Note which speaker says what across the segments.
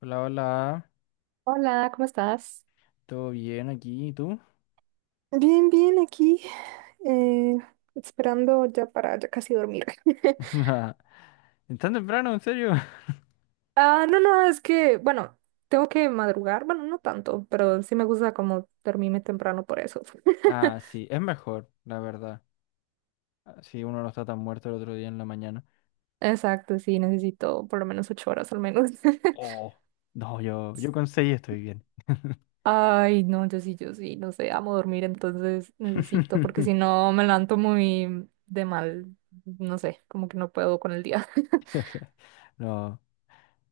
Speaker 1: Hola, hola,
Speaker 2: Hola, ¿cómo estás?
Speaker 1: ¿todo bien aquí? ¿Y tú?
Speaker 2: Bien, bien, aquí, eh, esperando ya para ya casi dormir.
Speaker 1: ¿Es tan temprano, en serio?
Speaker 2: Ah, no, no, es que, bueno, tengo que madrugar, bueno, no tanto, pero sí me gusta como dormirme temprano por eso.
Speaker 1: Ah, sí, es mejor, la verdad. Ah, si uno no está tan muerto el otro día en la mañana.
Speaker 2: Exacto, sí, necesito por lo menos 8 horas al menos.
Speaker 1: Oh, no, yo con seis estoy bien.
Speaker 2: Ay, no, yo sí, yo sí, no sé, amo dormir, entonces necesito, porque si no me levanto muy de mal, no sé, como que no puedo con el día.
Speaker 1: No,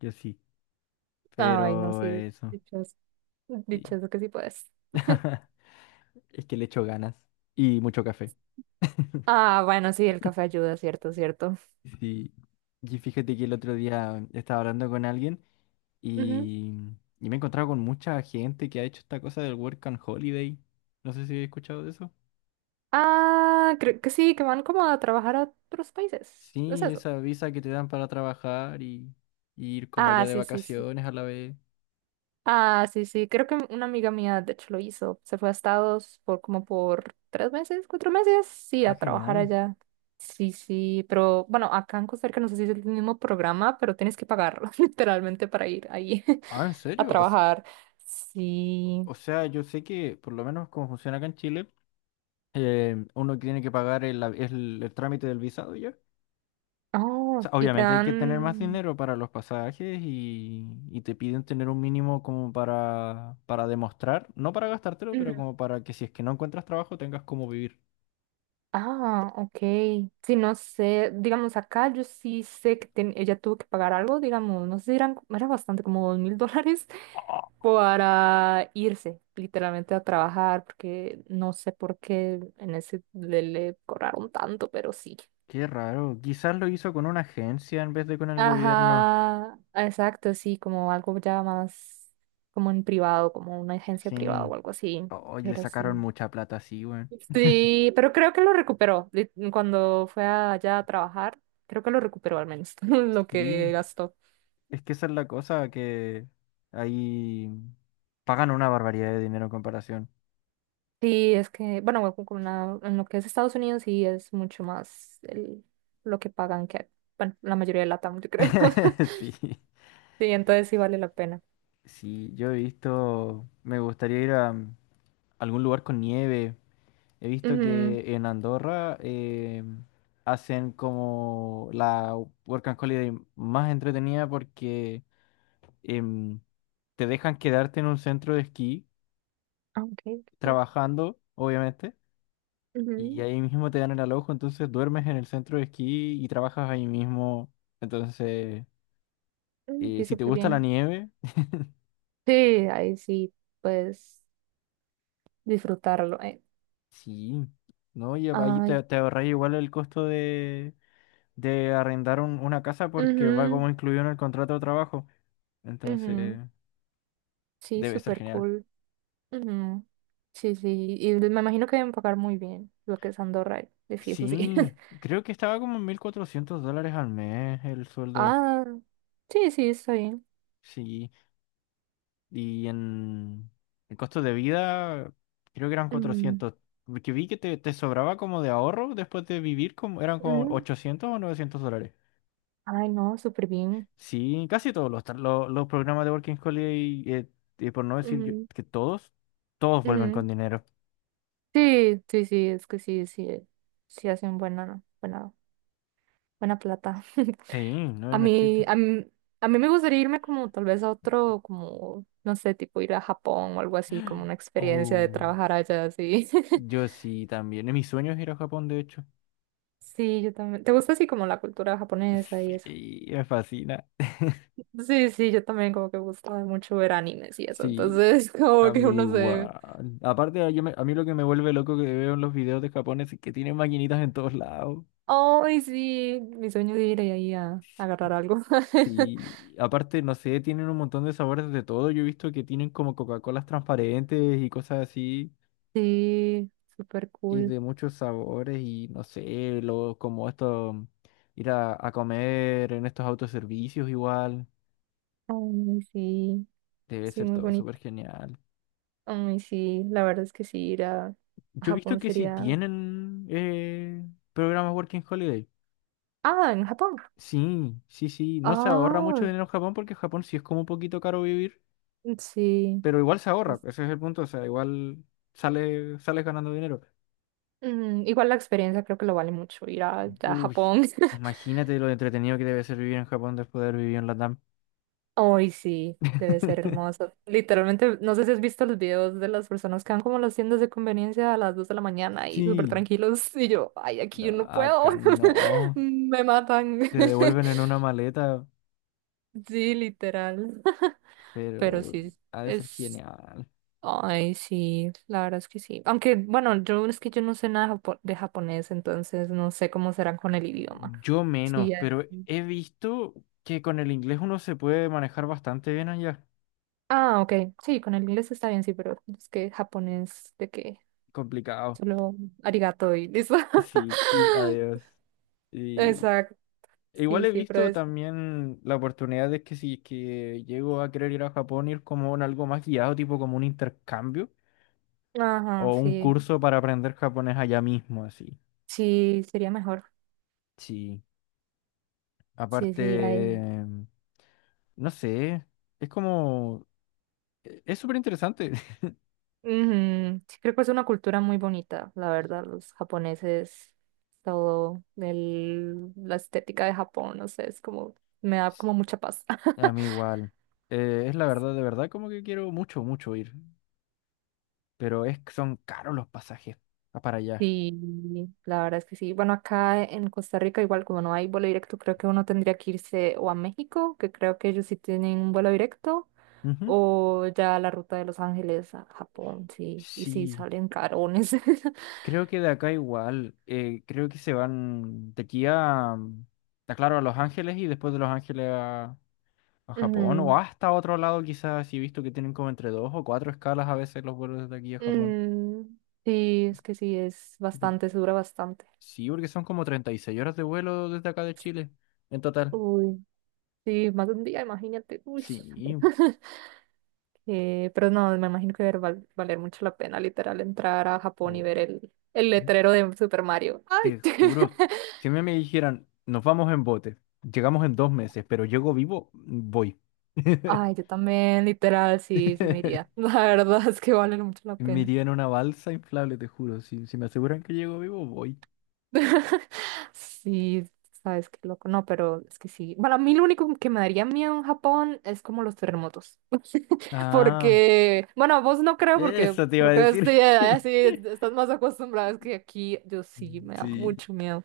Speaker 1: yo sí,
Speaker 2: Ay, no,
Speaker 1: pero
Speaker 2: sí,
Speaker 1: eso,
Speaker 2: dichoso,
Speaker 1: sí.
Speaker 2: dichoso que sí puedes.
Speaker 1: Es que le echo ganas y mucho café.
Speaker 2: Ah, bueno, sí, el café ayuda, cierto, cierto.
Speaker 1: Sí. Y fíjate que el otro día estaba hablando con alguien
Speaker 2: Ujú.
Speaker 1: y, y me he encontrado con mucha gente que ha hecho esta cosa del Work and Holiday. No sé si he escuchado de eso.
Speaker 2: Ah, creo que sí, que van como a trabajar a otros países. ¿Es
Speaker 1: Sí,
Speaker 2: eso?
Speaker 1: esa visa que te dan para trabajar y ir como
Speaker 2: Ah,
Speaker 1: allá de
Speaker 2: sí, sí, sí.
Speaker 1: vacaciones a la vez.
Speaker 2: Ah, sí, sí. Creo que una amiga mía, de hecho, lo hizo. Se fue a Estados por como por 3 meses, 4 meses, sí,
Speaker 1: Ah,
Speaker 2: a trabajar
Speaker 1: genial.
Speaker 2: allá. Sí, sí, pero bueno, acá en Costa Rica no sé si es el mismo programa, pero tienes que pagarlo literalmente para ir ahí
Speaker 1: Ah, ¿en
Speaker 2: a
Speaker 1: serio? O, s-
Speaker 2: trabajar. Sí.
Speaker 1: o sea, yo sé que por lo menos como funciona acá en Chile, uno tiene que pagar el trámite del visado ya.
Speaker 2: Oh,
Speaker 1: Sea,
Speaker 2: y te
Speaker 1: obviamente hay que tener más
Speaker 2: dan...
Speaker 1: dinero para los pasajes y te piden tener un mínimo como para demostrar, no para gastártelo, pero como para que si es que no encuentras trabajo tengas cómo vivir.
Speaker 2: Ah, ok. Sí, no sé, digamos, acá yo sí sé que ella tuvo que pagar algo, digamos, no sé, si eran, era bastante como $2,000 para irse literalmente a trabajar, porque no sé por qué en ese le cobraron tanto, pero sí.
Speaker 1: Qué raro, quizás lo hizo con una agencia en vez de con el gobierno.
Speaker 2: Ajá, exacto, sí, como algo ya más como en privado, como una agencia privada
Speaker 1: Sí,
Speaker 2: o algo así,
Speaker 1: hoy le
Speaker 2: pero
Speaker 1: sacaron
Speaker 2: sí.
Speaker 1: mucha plata, sí, güey.
Speaker 2: Sí, pero creo que lo recuperó cuando fue allá a trabajar. Creo que lo recuperó al menos lo
Speaker 1: Sí,
Speaker 2: que gastó.
Speaker 1: es que esa es la cosa, que ahí pagan una barbaridad de dinero en comparación.
Speaker 2: Sí, es que, bueno, en lo que es Estados Unidos sí es mucho más lo que pagan que, bueno, la mayoría de LATAM, yo creo.
Speaker 1: Sí,
Speaker 2: Sí, entonces sí vale la pena.
Speaker 1: sí, yo he visto, me gustaría ir a algún lugar con nieve. He visto
Speaker 2: Ujú.
Speaker 1: que en Andorra hacen como la Work and Holiday más entretenida porque em, te dejan quedarte en un centro de esquí
Speaker 2: Ah, ok, qué cool.
Speaker 1: trabajando, obviamente, y
Speaker 2: Ujú.
Speaker 1: ahí mismo te dan el alojo, entonces duermes en el centro de esquí y trabajas ahí mismo. Entonces,
Speaker 2: Mm, sí,
Speaker 1: si te
Speaker 2: súper
Speaker 1: gusta la
Speaker 2: bien.
Speaker 1: nieve,
Speaker 2: Sí, ahí sí, pues disfrutarlo.
Speaker 1: sí, ¿no? Y ahí
Speaker 2: Ay,
Speaker 1: te ahorras igual el costo de arrendar una casa porque va como
Speaker 2: ujú,
Speaker 1: incluido en el contrato de trabajo. Entonces,
Speaker 2: ujú. Sí,
Speaker 1: debe ser
Speaker 2: súper
Speaker 1: genial.
Speaker 2: cool. Ujú. Sí, sí, y me imagino que deben pagar muy bien lo que es Andorra, de fijo, sí.
Speaker 1: Sí, creo que estaba como en $1,400 al mes el sueldo.
Speaker 2: Ah, sí, sí, está bien.
Speaker 1: Sí, y en el costo de vida creo que eran
Speaker 2: Ujú,
Speaker 1: 400. Porque vi que te sobraba como de ahorro después de vivir, como eran como
Speaker 2: ujú.
Speaker 1: $800 o $900.
Speaker 2: Ay, no, súper bien.
Speaker 1: Sí, casi todos los, los programas de Working Holiday, por no decir
Speaker 2: Ujú,
Speaker 1: que todos, todos vuelven con
Speaker 2: ujú.
Speaker 1: dinero.
Speaker 2: Sí, sí, sí, es que sí, sí, sí hacen buena, buena, buena plata.
Speaker 1: Sí, no
Speaker 2: A
Speaker 1: hay no es
Speaker 2: mí,
Speaker 1: chiste.
Speaker 2: a mí, a mí me gustaría irme como tal vez a otro, como, no sé, tipo ir a Japón o algo así, como una experiencia de
Speaker 1: Oh,
Speaker 2: trabajar allá, sí.
Speaker 1: yo sí también. En mis sueños ir a Japón, de hecho.
Speaker 2: Sí, yo también. ¿Te gusta así como la cultura japonesa y eso?
Speaker 1: Sí, me fascina.
Speaker 2: Sí, sí, yo también como que me gustaba mucho ver animes y eso,
Speaker 1: Sí,
Speaker 2: entonces como
Speaker 1: a
Speaker 2: que
Speaker 1: mí
Speaker 2: uno se...
Speaker 1: igual. Aparte, a mí lo que me vuelve loco que veo en los videos de Japón es que tienen maquinitas en todos lados.
Speaker 2: Ay, sí, mi sueño es ir ahí a, agarrar algo.
Speaker 1: Y aparte, no sé, tienen un montón de sabores de todo. Yo he visto que tienen como Coca-Colas transparentes y cosas así.
Speaker 2: Sí, súper
Speaker 1: Y
Speaker 2: cool.
Speaker 1: de muchos sabores y no sé, lo, como esto, ir a comer en estos autoservicios igual.
Speaker 2: Ay, sí,
Speaker 1: Debe
Speaker 2: sí,
Speaker 1: ser
Speaker 2: muy
Speaker 1: todo súper
Speaker 2: bonito.
Speaker 1: genial.
Speaker 2: Ay, sí, la verdad es que sí, ir a,
Speaker 1: Yo he visto
Speaker 2: Japón
Speaker 1: que sí
Speaker 2: sería...
Speaker 1: tienen programas Working Holiday.
Speaker 2: Ah, en Japón.
Speaker 1: Sí, sí, sí. No se ahorra mucho
Speaker 2: Ah,
Speaker 1: dinero en Japón porque en Japón sí es como un poquito caro vivir,
Speaker 2: sí,
Speaker 1: pero igual se ahorra.
Speaker 2: sí.
Speaker 1: Ese es el punto. O sea, igual sales ganando dinero.
Speaker 2: Mm, igual la experiencia creo que lo vale mucho ir a
Speaker 1: Uy,
Speaker 2: Japón.
Speaker 1: imagínate lo entretenido que debe ser vivir en Japón después de haber vivido en Latam.
Speaker 2: Ay, sí, debe ser hermoso. Literalmente, no sé si has visto los videos de las personas que van como a las tiendas de conveniencia a las 2 de la mañana y súper
Speaker 1: Sí,
Speaker 2: tranquilos. Y yo, ay, aquí
Speaker 1: no,
Speaker 2: yo no puedo.
Speaker 1: acá no.
Speaker 2: Me matan.
Speaker 1: Te devuelven en una maleta,
Speaker 2: Sí, literal. Pero
Speaker 1: pero
Speaker 2: sí,
Speaker 1: ha de ser
Speaker 2: es...
Speaker 1: genial.
Speaker 2: Ay, sí, la verdad es que sí. Aunque, bueno, yo es que yo no sé nada de japonés, entonces no sé cómo serán con el idioma.
Speaker 1: Yo menos,
Speaker 2: Sí.
Speaker 1: pero he visto que con el inglés uno se puede manejar bastante bien allá.
Speaker 2: Ah, ok. Sí, con el inglés está bien, sí, pero es que japonés, ¿de qué?
Speaker 1: Complicado.
Speaker 2: Solo arigato y listo.
Speaker 1: Sí, y adiós. Y
Speaker 2: Exacto.
Speaker 1: igual
Speaker 2: Sí,
Speaker 1: he
Speaker 2: sí, pero
Speaker 1: visto
Speaker 2: es.
Speaker 1: también la oportunidad de que si es que llego a querer ir a Japón, ir como en algo más guiado, tipo como un intercambio o
Speaker 2: Ajá,
Speaker 1: un
Speaker 2: sí.
Speaker 1: curso para aprender japonés allá mismo, así.
Speaker 2: Sí, sería mejor.
Speaker 1: Sí.
Speaker 2: Sí,
Speaker 1: Aparte,
Speaker 2: sí, ir ahí.
Speaker 1: no sé, es como, es súper interesante.
Speaker 2: Ujú. Sí, creo que es una cultura muy bonita, la verdad. Los japoneses, todo la estética de Japón, no sé, es como. Me da como mucha paz.
Speaker 1: A mí igual. Es la verdad, de verdad, como que quiero mucho, mucho ir. Pero es que son caros los pasajes para allá.
Speaker 2: Sí, la verdad es que sí. Bueno, acá en Costa Rica, igual como no hay vuelo directo, creo que uno tendría que irse o a México, que creo que ellos sí tienen un vuelo directo,
Speaker 1: Ujú.
Speaker 2: o ya la ruta de Los Ángeles a Japón, sí. Y sí,
Speaker 1: Sí,
Speaker 2: salen carones.
Speaker 1: creo que de acá igual. Creo que se van de aquí claro, a Los Ángeles y después de Los Ángeles a Japón o
Speaker 2: Mm,
Speaker 1: hasta otro lado quizás. Si he visto que tienen como entre dos o cuatro escalas a veces los vuelos desde aquí a Japón.
Speaker 2: mm, sí, es que sí, es
Speaker 1: Por-
Speaker 2: bastante, se dura bastante.
Speaker 1: Sí, porque son como 36 horas de vuelo desde acá de Chile en total.
Speaker 2: Uy, sí, más de un día, imagínate. Uy.
Speaker 1: Sí.
Speaker 2: Pero no, me imagino que debe valer mucho la pena, literal, entrar a Japón y
Speaker 1: Oh.
Speaker 2: ver el letrero de Super Mario. Ay,
Speaker 1: Te juro, si a mí me dijeran, nos vamos en bote, llegamos en 2 meses, pero llego vivo, voy.
Speaker 2: ay, yo también, literal, sí, sí me iría. La verdad es que vale mucho la
Speaker 1: Me
Speaker 2: pena.
Speaker 1: iría en una balsa inflable, te juro. Si me aseguran que llego vivo, voy.
Speaker 2: Sí, sabes qué loco. No, pero es que sí. Bueno, a mí lo único que me daría miedo en Japón es como los terremotos.
Speaker 1: Ah,
Speaker 2: Porque, bueno, vos no creo, porque
Speaker 1: eso te iba a
Speaker 2: creo que sí,
Speaker 1: decir.
Speaker 2: allá sí estás más acostumbrada. Es que aquí yo sí me da
Speaker 1: Sí.
Speaker 2: mucho miedo.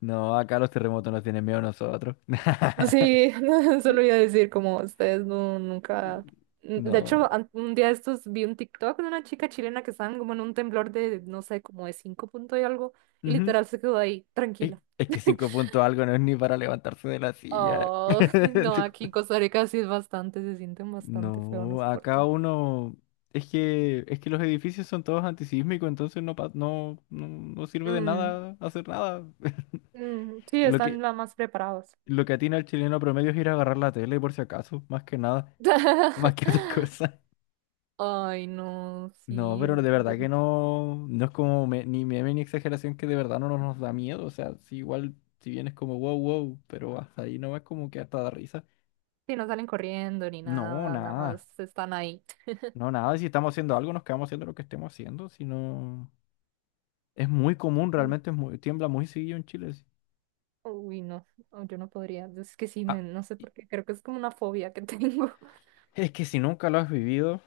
Speaker 1: No, acá los terremotos nos tienen miedo a nosotros.
Speaker 2: Sí, solo iba a decir como ustedes no, nunca. De hecho,
Speaker 1: No.
Speaker 2: un día de estos vi un TikTok de una chica chilena que estaba como en un temblor de, no sé, como de 5 puntos y algo, y
Speaker 1: Ujú.
Speaker 2: literal se quedó ahí,
Speaker 1: Ey,
Speaker 2: tranquila.
Speaker 1: es que cinco puntos algo no es ni para levantarse de la silla.
Speaker 2: Oh, no, aquí en Costa Rica sí es bastante, se sienten bastante feo, no
Speaker 1: No,
Speaker 2: sé por
Speaker 1: acá
Speaker 2: qué.
Speaker 1: uno. Es que los edificios son todos antisísmicos, entonces no, no, no, no sirve de
Speaker 2: Mm,
Speaker 1: nada hacer nada.
Speaker 2: mm, sí,
Speaker 1: Lo
Speaker 2: están
Speaker 1: que,
Speaker 2: la más preparados.
Speaker 1: lo que atina al chileno promedio es ir a agarrar la tele por si acaso, más que nada, más que otra cosa.
Speaker 2: Ay, no,
Speaker 1: No,
Speaker 2: sí,
Speaker 1: pero de
Speaker 2: no,
Speaker 1: verdad que no, no es como ni meme ni exageración que de verdad no nos da miedo. O sea, si igual, si bien es como wow, wow, pero hasta ahí no es como que hasta da risa.
Speaker 2: sí, no salen corriendo ni
Speaker 1: No,
Speaker 2: nada, nada
Speaker 1: nada.
Speaker 2: más están ahí.
Speaker 1: No, nada. Si estamos haciendo algo, nos quedamos haciendo lo que estemos haciendo. Si no. Es muy común,
Speaker 2: Mm.
Speaker 1: realmente es tiembla muy seguido en Chile. Sí.
Speaker 2: Uy, no, no, yo no podría, es que sí, me,
Speaker 1: Ah,
Speaker 2: no sé
Speaker 1: y-
Speaker 2: por qué, creo que es como una fobia que tengo.
Speaker 1: es que si nunca lo has vivido,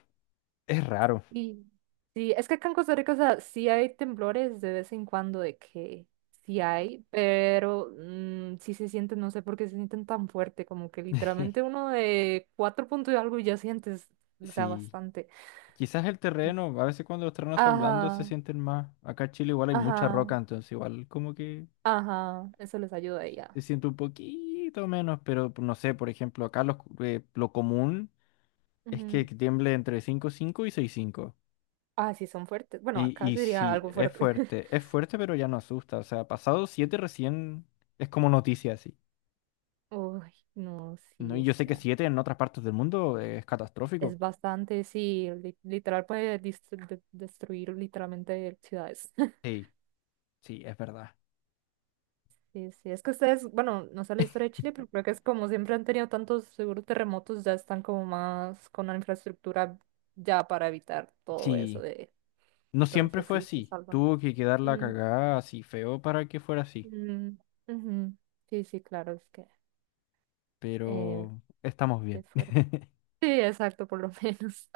Speaker 1: es raro.
Speaker 2: Y sí, es que acá en Costa Rica, o sea, sí hay temblores de vez en cuando de que sí hay, pero sí se sienten, no sé por qué se sienten tan fuerte, como que literalmente uno de 4 puntos y algo y ya sientes, o sea,
Speaker 1: Sí,
Speaker 2: bastante.
Speaker 1: quizás el terreno, a veces cuando los terrenos son blandos se
Speaker 2: Ajá,
Speaker 1: sienten más. Acá en Chile igual hay mucha
Speaker 2: ajá,
Speaker 1: roca, entonces igual como que
Speaker 2: ajá, eso les ayuda y ya.
Speaker 1: se siente un poquito menos, pero no sé, por ejemplo, acá lo común es que
Speaker 2: Ujú.
Speaker 1: tiemble entre 5,5 y 6,5.
Speaker 2: Ah, sí, son fuertes. Bueno,
Speaker 1: Y,
Speaker 2: acá
Speaker 1: y
Speaker 2: sería
Speaker 1: sí,
Speaker 2: algo fuerte.
Speaker 1: es fuerte, pero ya no asusta. O sea, pasado 7 recién es como noticia, sí.
Speaker 2: Uy, no,
Speaker 1: No,
Speaker 2: sí,
Speaker 1: y yo
Speaker 2: es
Speaker 1: sé
Speaker 2: que
Speaker 1: que siete en otras partes del mundo es catastrófico.
Speaker 2: es bastante, sí, literal puede destruir literalmente ciudades.
Speaker 1: Sí, sí, es verdad.
Speaker 2: Sí, sí, es que ustedes, bueno, no sé la historia de Chile, pero creo que es como siempre han tenido tantos seguros terremotos, ya están como más con la infraestructura ya para evitar todo eso
Speaker 1: Sí,
Speaker 2: de...
Speaker 1: no siempre
Speaker 2: Entonces
Speaker 1: fue
Speaker 2: sí, se
Speaker 1: así.
Speaker 2: salvan.
Speaker 1: Tuvo que quedar la
Speaker 2: Mm,
Speaker 1: cagada así feo para que fuera así.
Speaker 2: mm, ujú. Sí, sí, claro, es que eh,
Speaker 1: Pero estamos bien.
Speaker 2: es fuerte. Sí, exacto, por lo menos.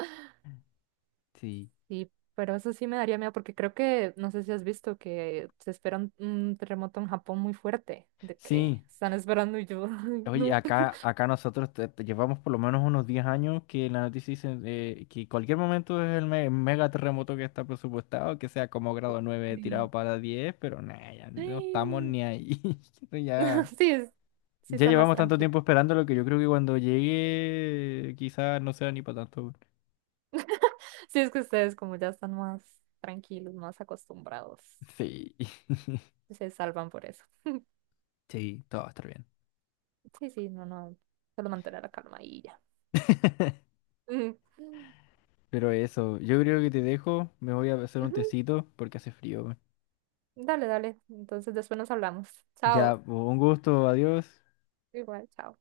Speaker 1: Sí,
Speaker 2: Sí, pero eso sí me daría miedo porque creo que, no sé si has visto que se espera un, terremoto en Japón muy fuerte, de que
Speaker 1: sí.
Speaker 2: están esperando y yo, ay,
Speaker 1: Oye,
Speaker 2: no.
Speaker 1: acá nosotros te llevamos por lo menos unos 10 años que la noticia dice que cualquier momento es el mega terremoto que está presupuestado, que sea como grado 9 tirado para 10, pero nada, ya no estamos
Speaker 2: Sí.
Speaker 1: ni ahí. Esto ya.
Speaker 2: Sí, sí
Speaker 1: Ya
Speaker 2: están más
Speaker 1: llevamos tanto
Speaker 2: tranquilos.
Speaker 1: tiempo esperándolo que yo creo que cuando llegue quizás no sea ni para tanto, weón.
Speaker 2: Sí, es que ustedes como ya están más tranquilos, más acostumbrados,
Speaker 1: Sí,
Speaker 2: se salvan por eso.
Speaker 1: sí, todo va a estar bien.
Speaker 2: Sí, sí, no, no, solo mantener la calma y ya. Mm.
Speaker 1: Pero eso, yo creo que te dejo, me voy a hacer un
Speaker 2: Ujú,
Speaker 1: tecito porque hace frío, weón.
Speaker 2: dale, dale. Entonces después nos hablamos.
Speaker 1: Ya,
Speaker 2: Chao.
Speaker 1: un gusto, adiós.
Speaker 2: Igual, chao.